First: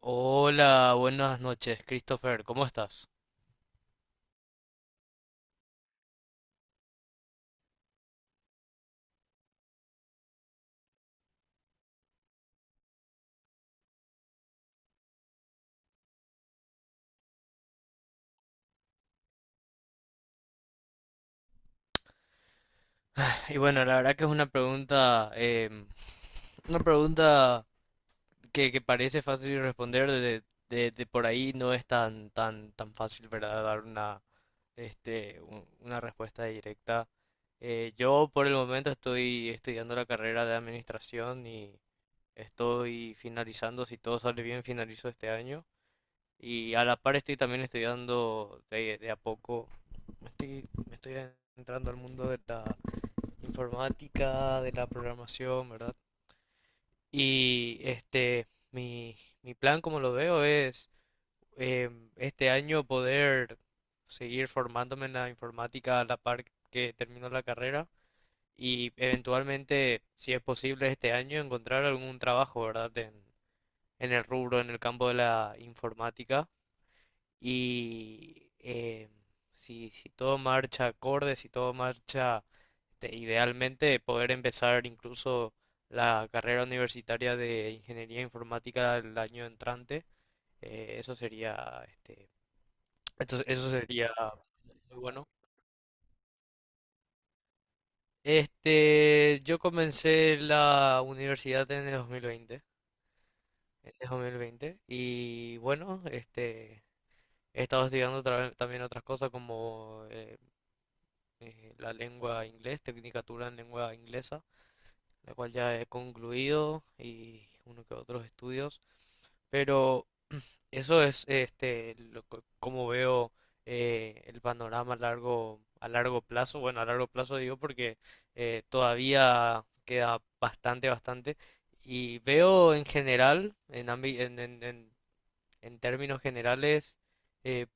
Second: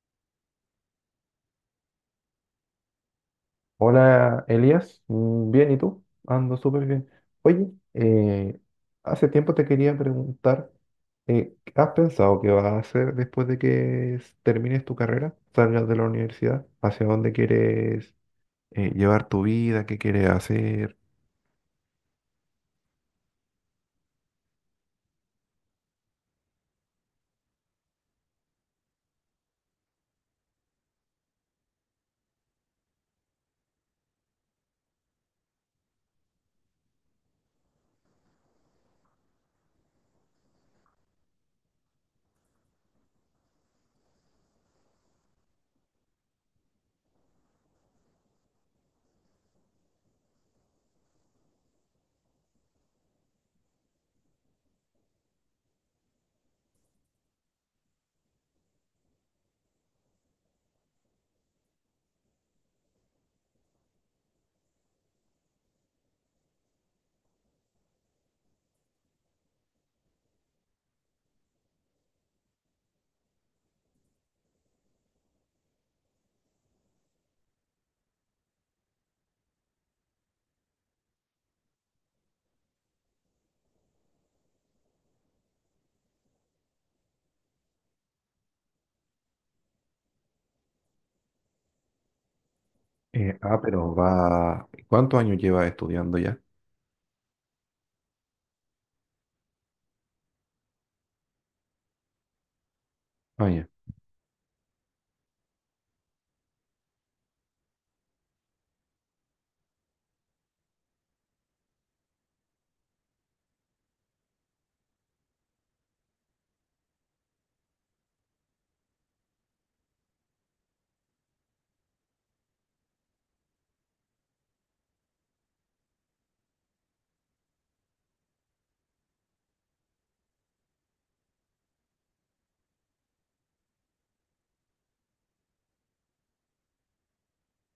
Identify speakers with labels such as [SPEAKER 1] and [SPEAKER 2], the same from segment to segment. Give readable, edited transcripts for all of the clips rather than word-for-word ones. [SPEAKER 1] Hola, buenas noches, Christopher, ¿cómo estás?
[SPEAKER 2] Hola Elías, bien, ¿y tú? Ando súper bien. Oye, hace tiempo te quería preguntar, ¿has pensado qué vas a hacer después de que termines tu carrera, salgas de la universidad? ¿Hacia dónde quieres llevar tu vida? ¿Qué quieres hacer?
[SPEAKER 1] Y bueno, la verdad que es una pregunta, una pregunta que parece fácil de responder, de por ahí no es tan fácil, ¿verdad? Dar una respuesta directa. Yo por el momento estoy estudiando la carrera de administración y estoy finalizando, si todo sale bien, finalizo este año. Y a la par estoy también estudiando de a poco, me estoy entrando al mundo de la informática, de la programación, ¿verdad? Y mi plan, como lo veo, es este año poder seguir formándome en la informática a la par que termino la carrera y eventualmente, si es posible este año, encontrar algún trabajo, ¿verdad? En el rubro, en el campo de la informática. Y si todo marcha acorde, si todo marcha idealmente, poder empezar incluso la carrera universitaria de ingeniería informática el año entrante, eso sería, eso sería muy
[SPEAKER 2] ¿Cuántos
[SPEAKER 1] bueno.
[SPEAKER 2] años llevas estudiando ya?
[SPEAKER 1] Este, yo comencé la universidad en el 2020,
[SPEAKER 2] Ah, ya.
[SPEAKER 1] y bueno, este, he estado estudiando otras cosas como la lengua inglés, tecnicatura en lengua inglesa, la cual ya he concluido y uno que otros estudios. Pero eso es como veo el panorama a largo plazo. Bueno, a largo plazo digo porque todavía queda bastante. Y veo en general, en términos generales, eh,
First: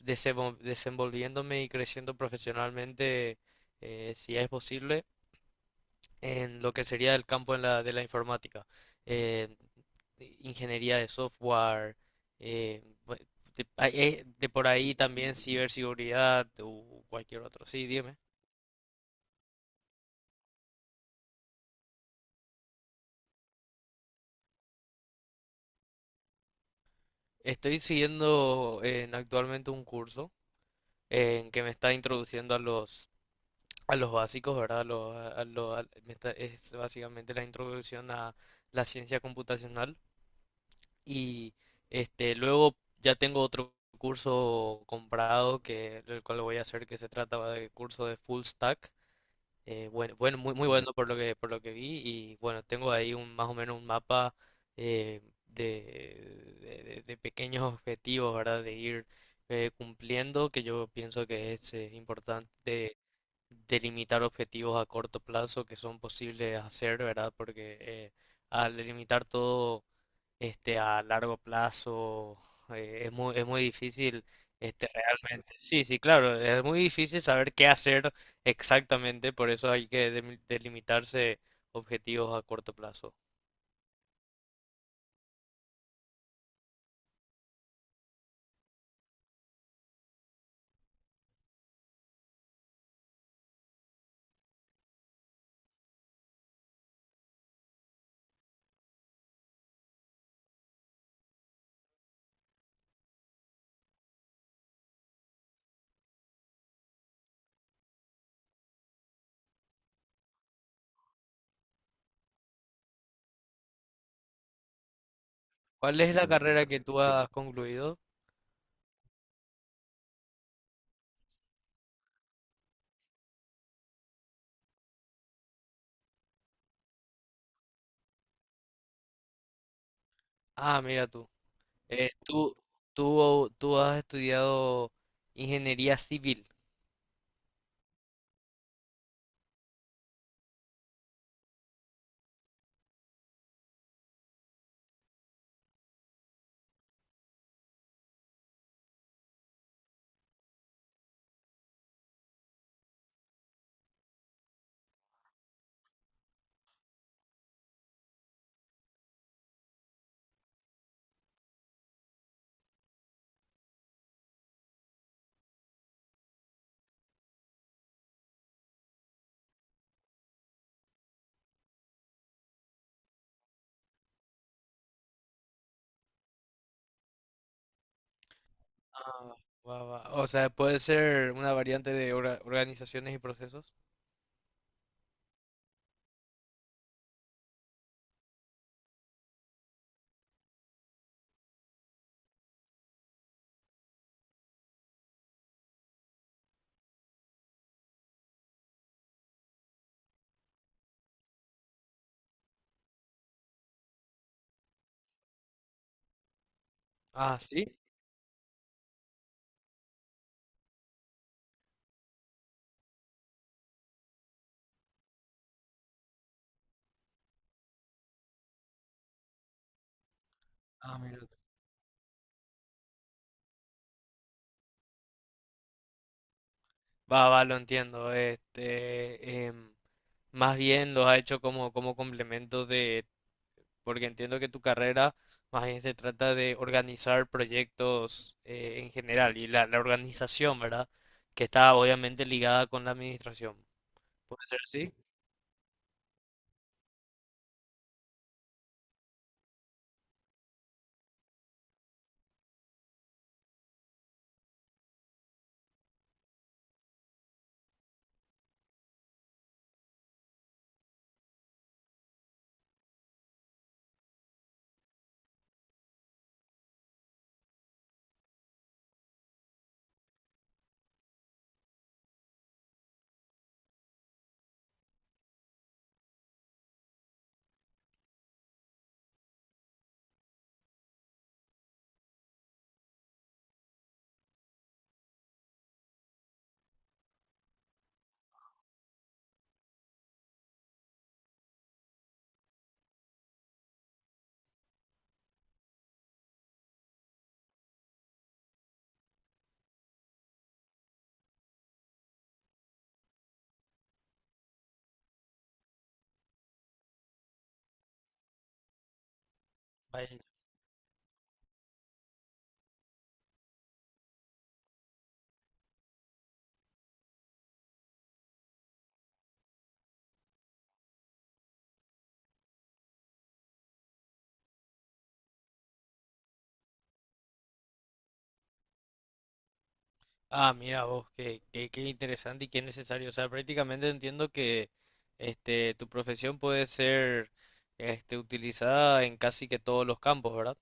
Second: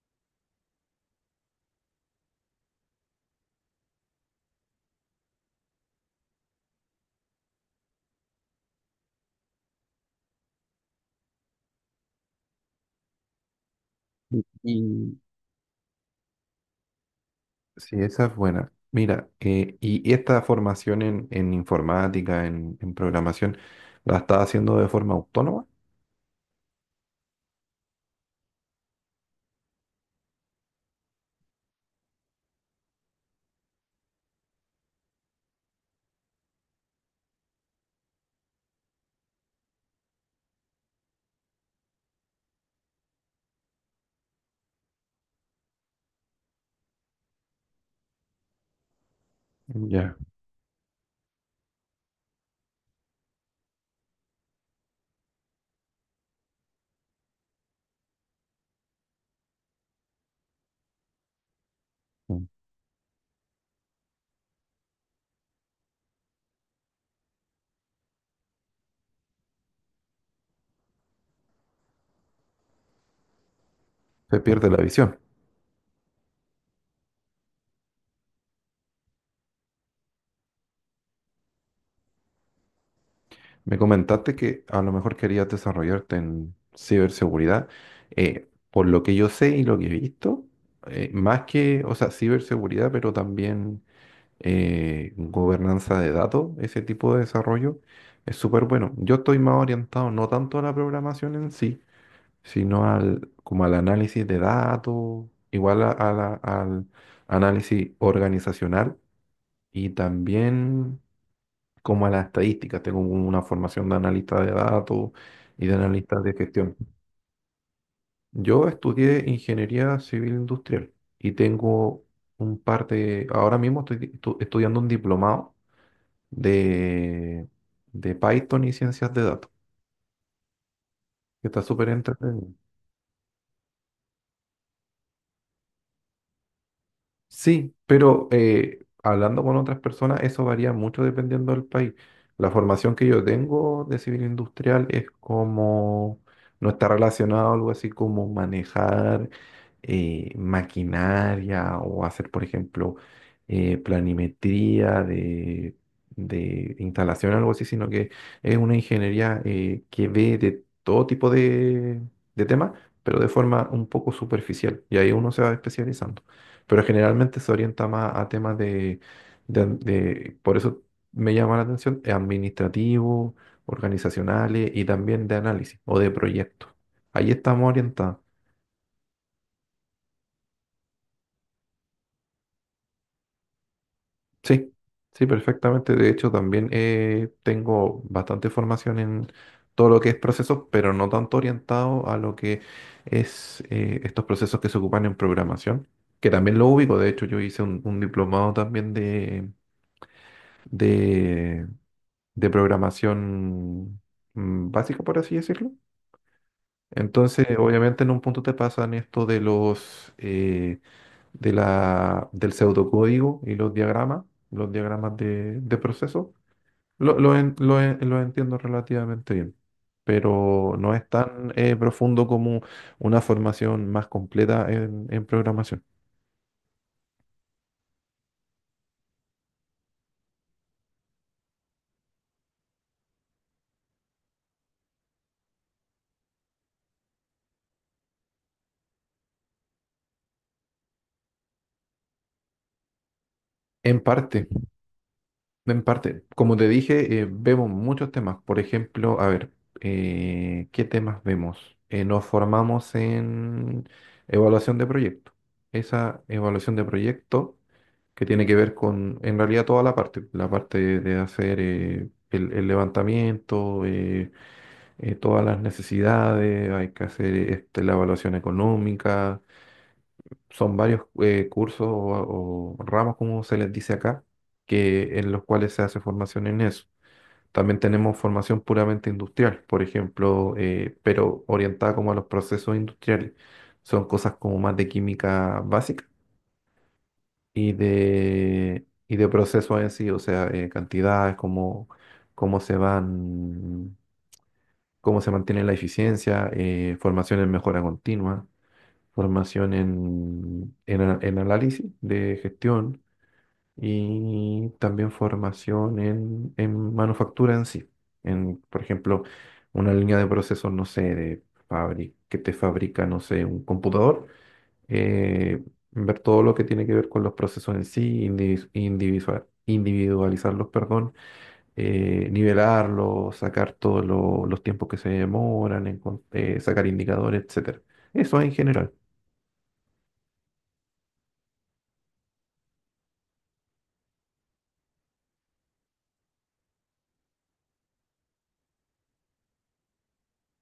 [SPEAKER 1] desenvolviéndome y creciendo profesionalmente, si es posible, en lo que sería el campo de la informática. Eh, Ingeniería de software, eh, bu- de por ahí
[SPEAKER 2] Y,
[SPEAKER 1] también ciberseguridad o cualquier otro. Sí,
[SPEAKER 2] Sí,
[SPEAKER 1] dime.
[SPEAKER 2] esa es buena. Mira, y esta formación en informática, en programación, ¿la estás haciendo de forma autónoma?
[SPEAKER 1] Estoy siguiendo en actualmente un curso en que me está introduciendo a los básicos, ¿verdad? Es básicamente la introducción a la ciencia computacional. Y luego ya tengo otro curso comprado que el cual lo voy a hacer, que se trata de curso de full stack.
[SPEAKER 2] Ya.
[SPEAKER 1] Bueno, muy bueno por lo que vi, y bueno, tengo ahí un más o menos un mapa de pequeños objetivos, ¿verdad? De ir cumpliendo, que yo pienso que es
[SPEAKER 2] Mm.
[SPEAKER 1] importante delimitar objetivos a corto plazo que son posibles de hacer, ¿verdad? Porque al delimitar todo a largo plazo es muy difícil
[SPEAKER 2] Se pierde la visión.
[SPEAKER 1] realmente. Sí, sí, claro, es muy difícil saber qué hacer exactamente, por eso hay que delimitarse objetivos a corto plazo.
[SPEAKER 2] Me comentaste que a lo mejor querías desarrollarte en ciberseguridad. Por lo que yo sé y lo que he visto, más que, o sea, ciberseguridad, pero también gobernanza de datos, ese tipo de desarrollo, es súper bueno. Yo estoy más orientado no tanto a la programación en sí sino como al análisis de datos, igual al análisis organizacional y también como a las estadísticas. Tengo una formación de analista de datos y de
[SPEAKER 1] ¿Cuál es
[SPEAKER 2] analista
[SPEAKER 1] la
[SPEAKER 2] de
[SPEAKER 1] carrera
[SPEAKER 2] gestión.
[SPEAKER 1] que tú has concluido?
[SPEAKER 2] Yo estudié ingeniería civil industrial y tengo un par de, ahora mismo estoy estudiando un diplomado de, de Python y ciencias de datos,
[SPEAKER 1] Ah, mira tú.
[SPEAKER 2] que está súper
[SPEAKER 1] Eh,
[SPEAKER 2] entretenido.
[SPEAKER 1] tú, tú has estudiado ingeniería civil.
[SPEAKER 2] Sí, pero hablando con otras personas, eso varía mucho dependiendo del país. La formación que yo tengo de civil industrial es como no está relacionado a algo así como manejar maquinaria o hacer, por ejemplo, planimetría de instalación, algo así, sino que es una ingeniería que ve de todo tipo de temas, pero de forma un poco superficial. Y ahí uno se va especializando, pero generalmente se orienta más a temas por eso me llama la atención, administrativos, organizacionales y también de análisis o de proyectos. Ahí estamos orientados.
[SPEAKER 1] Ah, va, va. O sea, puede ser una variante de organizaciones y procesos.
[SPEAKER 2] Sí, sí, perfectamente. De hecho, también tengo bastante formación en todo lo que es procesos, pero no tanto orientado a lo que es estos procesos que se ocupan en programación, que también lo ubico. De hecho, yo hice un diplomado también de de programación básica, por así decirlo.
[SPEAKER 1] Ah,
[SPEAKER 2] Entonces,
[SPEAKER 1] sí.
[SPEAKER 2] obviamente en un punto te pasan esto de los de la, del pseudocódigo y los diagramas de proceso. Lo entiendo relativamente bien, pero no
[SPEAKER 1] Ah,
[SPEAKER 2] es
[SPEAKER 1] mira.
[SPEAKER 2] tan profundo como una formación más completa en programación.
[SPEAKER 1] Va, va, lo entiendo. Más bien los ha hecho como, como complemento de, porque entiendo que tu carrera más bien se trata de organizar proyectos en general y la organización, ¿verdad? Que está obviamente ligada con la administración.
[SPEAKER 2] En
[SPEAKER 1] ¿Puede
[SPEAKER 2] parte.
[SPEAKER 1] ser así?
[SPEAKER 2] Como te dije, vemos muchos temas. Por ejemplo, a ver, ¿qué temas vemos? Nos formamos en evaluación de proyecto. Esa evaluación de proyecto que tiene que ver con, en realidad, toda la parte de hacer el levantamiento, todas las necesidades, hay que hacer la evaluación económica. Son varios cursos o ramos, como se les dice acá, en los cuales se hace formación en eso. También tenemos formación puramente industrial, por ejemplo, pero orientada como a los procesos industriales. Son cosas como más de química básica y de procesos en sí, o sea, cantidades, cómo, cómo se van, cómo se mantiene la eficiencia, formación en mejora continua, formación en análisis de gestión y también formación en manufactura en sí. En, por ejemplo, una línea de procesos, no sé, de que te fabrica, no sé, un computador, eh, ver todo lo que tiene que ver con los procesos en sí, individualizarlos, perdón, nivelarlos, sacar todos los tiempos que se demoran, sacar indicadores, etcétera. Eso en general.
[SPEAKER 1] Ah, mira vos, qué interesante y qué necesario. O sea, prácticamente entiendo que tu profesión puede ser utilizada en casi que todos los campos, ¿verdad?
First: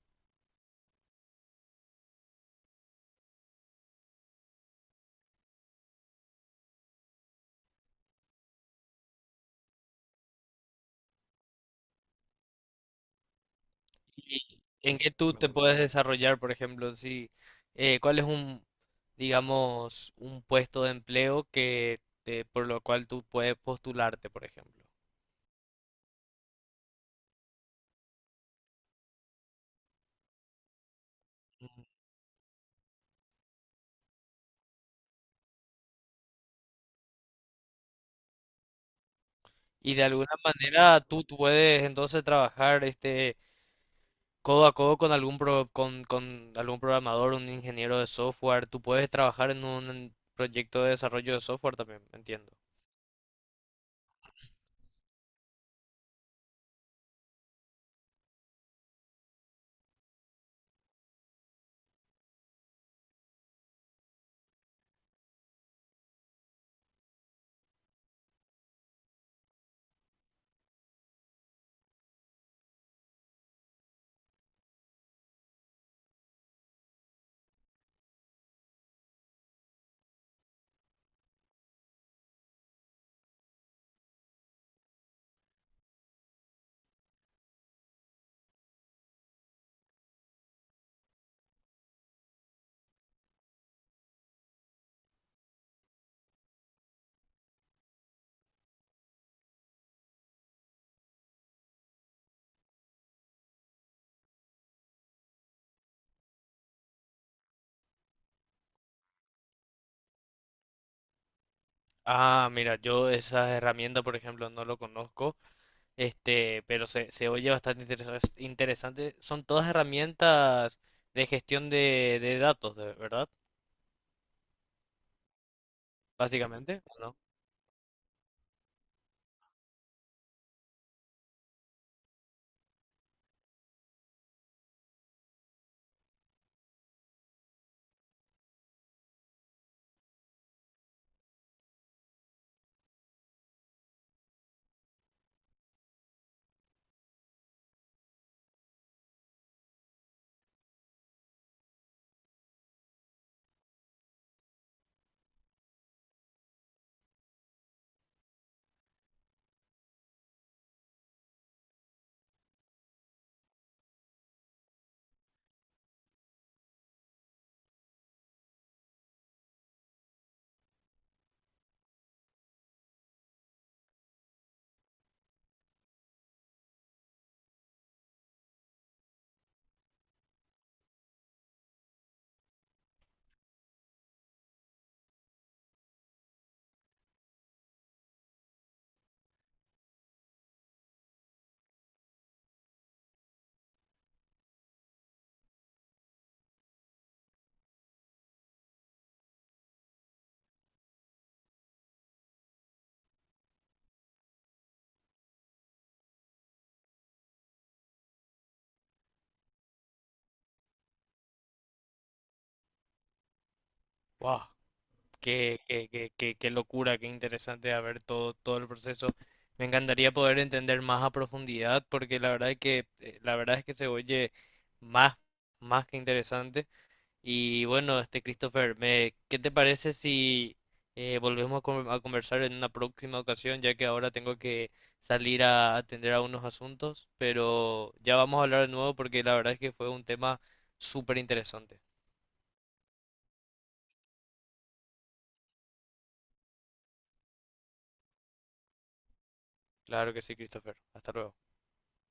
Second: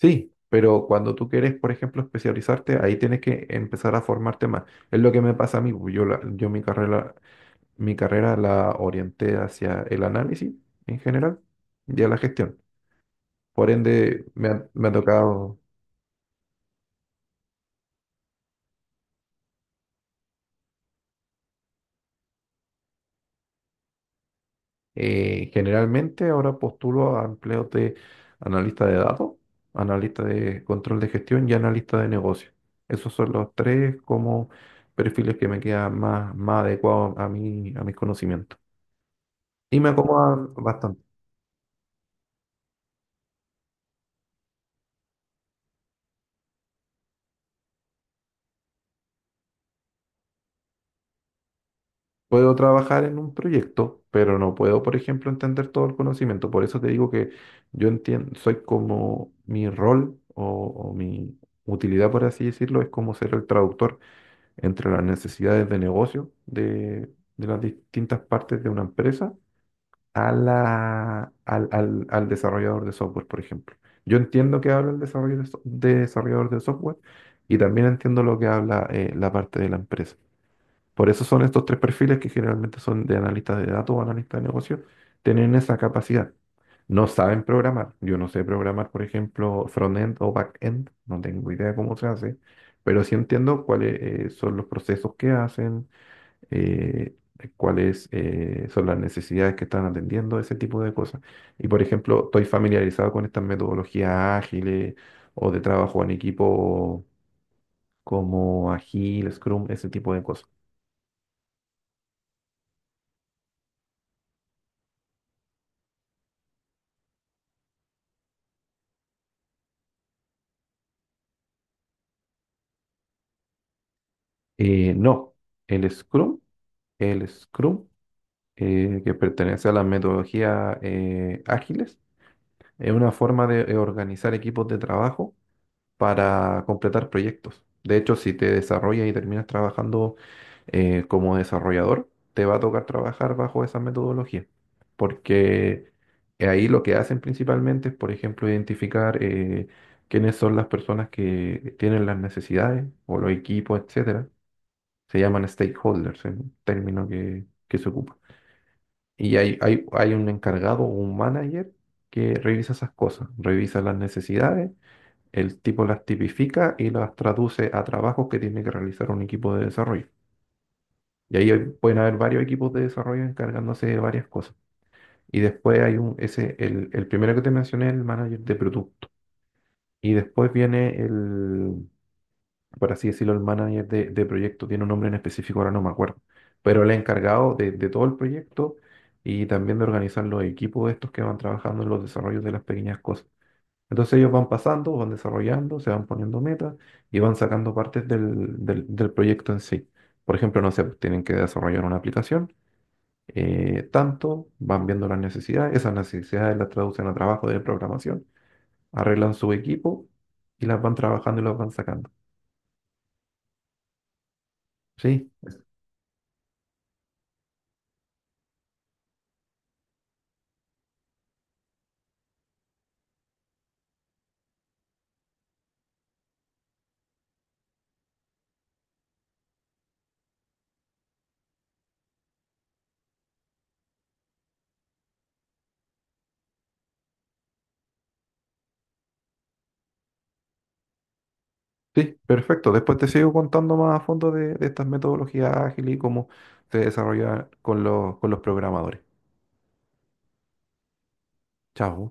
[SPEAKER 2] Sí, pero cuando tú quieres, por ejemplo, especializarte, ahí tienes que empezar a formarte más. Es lo que me pasa a mí. Pues, yo mi carrera la orienté hacia el análisis en general y a la gestión. Por ende,
[SPEAKER 1] ¿Y
[SPEAKER 2] me ha
[SPEAKER 1] en qué tú te
[SPEAKER 2] tocado.
[SPEAKER 1] puedes desarrollar, por ejemplo, si, cuál es digamos, un puesto de empleo por lo cual tú puedes postularte, por ejemplo?
[SPEAKER 2] Generalmente ahora postulo a empleos de analista de datos, analista de control de gestión y
[SPEAKER 1] Ujú.
[SPEAKER 2] analista de negocio. Esos son los tres como perfiles que me quedan más, más adecuados a mí, a mis conocimientos. Y me
[SPEAKER 1] Y de alguna
[SPEAKER 2] acomoda
[SPEAKER 1] manera
[SPEAKER 2] bastante.
[SPEAKER 1] tú puedes entonces trabajar codo a codo con algún con algún programador, un ingeniero de software. Tú puedes trabajar en un proyecto de desarrollo de software también, entiendo.
[SPEAKER 2] Puedo trabajar en un proyecto, pero no puedo, por ejemplo, entender todo el conocimiento. Por eso te digo que yo entiendo, soy como mi rol o mi utilidad, por así decirlo, es como ser el traductor entre las necesidades de negocio de las distintas partes de una empresa a la, al, al, al desarrollador de software, por ejemplo. Yo entiendo que habla el desarrollador de software y también entiendo lo que habla la parte de la empresa. Por eso son estos tres perfiles que generalmente son de analistas de datos o analistas de negocios, tienen esa capacidad. No saben programar. Yo no sé programar, por ejemplo, front-end o back-end. No tengo idea cómo se hace, pero sí entiendo cuáles son los procesos que hacen, eh, cuáles son las necesidades que están atendiendo, ese tipo de cosas. Y, por ejemplo, estoy familiarizado con estas metodologías ágiles o de trabajo en equipo como Agile, Scrum, ese tipo de cosas.
[SPEAKER 1] Ah, mira, yo esa herramienta, por ejemplo, no lo conozco, pero se oye bastante interesante. Son todas herramientas de gestión de datos, de... ¿verdad?
[SPEAKER 2] No, el Scrum,
[SPEAKER 1] Básicamente, ¿o
[SPEAKER 2] el Scrum que pertenece a la metodología ágiles, es una forma de organizar equipos de trabajo para completar proyectos. De hecho, si te desarrollas y terminas trabajando como desarrollador, te va a tocar trabajar bajo esa metodología, porque ahí lo que hacen principalmente es, por ejemplo, identificar quiénes son las personas que tienen las necesidades o los equipos, etcétera. Se llaman stakeholders, es un término que se ocupa. Y hay un encargado o un manager que revisa esas cosas, revisa las necesidades, el tipo las tipifica y las traduce a trabajos que tiene que realizar un equipo de desarrollo. Y ahí pueden haber varios equipos de desarrollo encargándose de varias cosas. Y después hay el primero que te mencioné, el manager de producto. Y después viene el por así decirlo, el manager de proyecto, tiene un nombre en específico, ahora no me acuerdo, pero el encargado de todo el proyecto y también de organizar los equipos estos que van trabajando en los desarrollos de las pequeñas cosas. Entonces ellos van pasando, van desarrollando, se van poniendo metas y van sacando partes del proyecto en sí. Por ejemplo, no sé, pues, tienen que desarrollar una aplicación, tanto, van viendo las necesidades, esas necesidades las traducen a trabajo de programación, arreglan su equipo y las van trabajando y las van sacando.
[SPEAKER 1] ¿no?
[SPEAKER 2] ¿Sí?
[SPEAKER 1] Qué locura, qué interesante a ver todo, todo el proceso. Me encantaría poder entender más a profundidad porque la verdad es que, la verdad es que se oye más, más que interesante. Y bueno, este Christopher, ¿qué te parece si volvemos a conversar en una próxima ocasión, ya que ahora tengo que salir a atender a unos asuntos, pero ya vamos a hablar de nuevo porque la verdad es que fue un tema súper interesante?
[SPEAKER 2] Sí, perfecto. Después te sigo contando más a fondo de estas metodologías ágiles y cómo se desarrollan con los programadores.
[SPEAKER 1] Claro que sí, Christopher. Hasta luego.
[SPEAKER 2] Chao.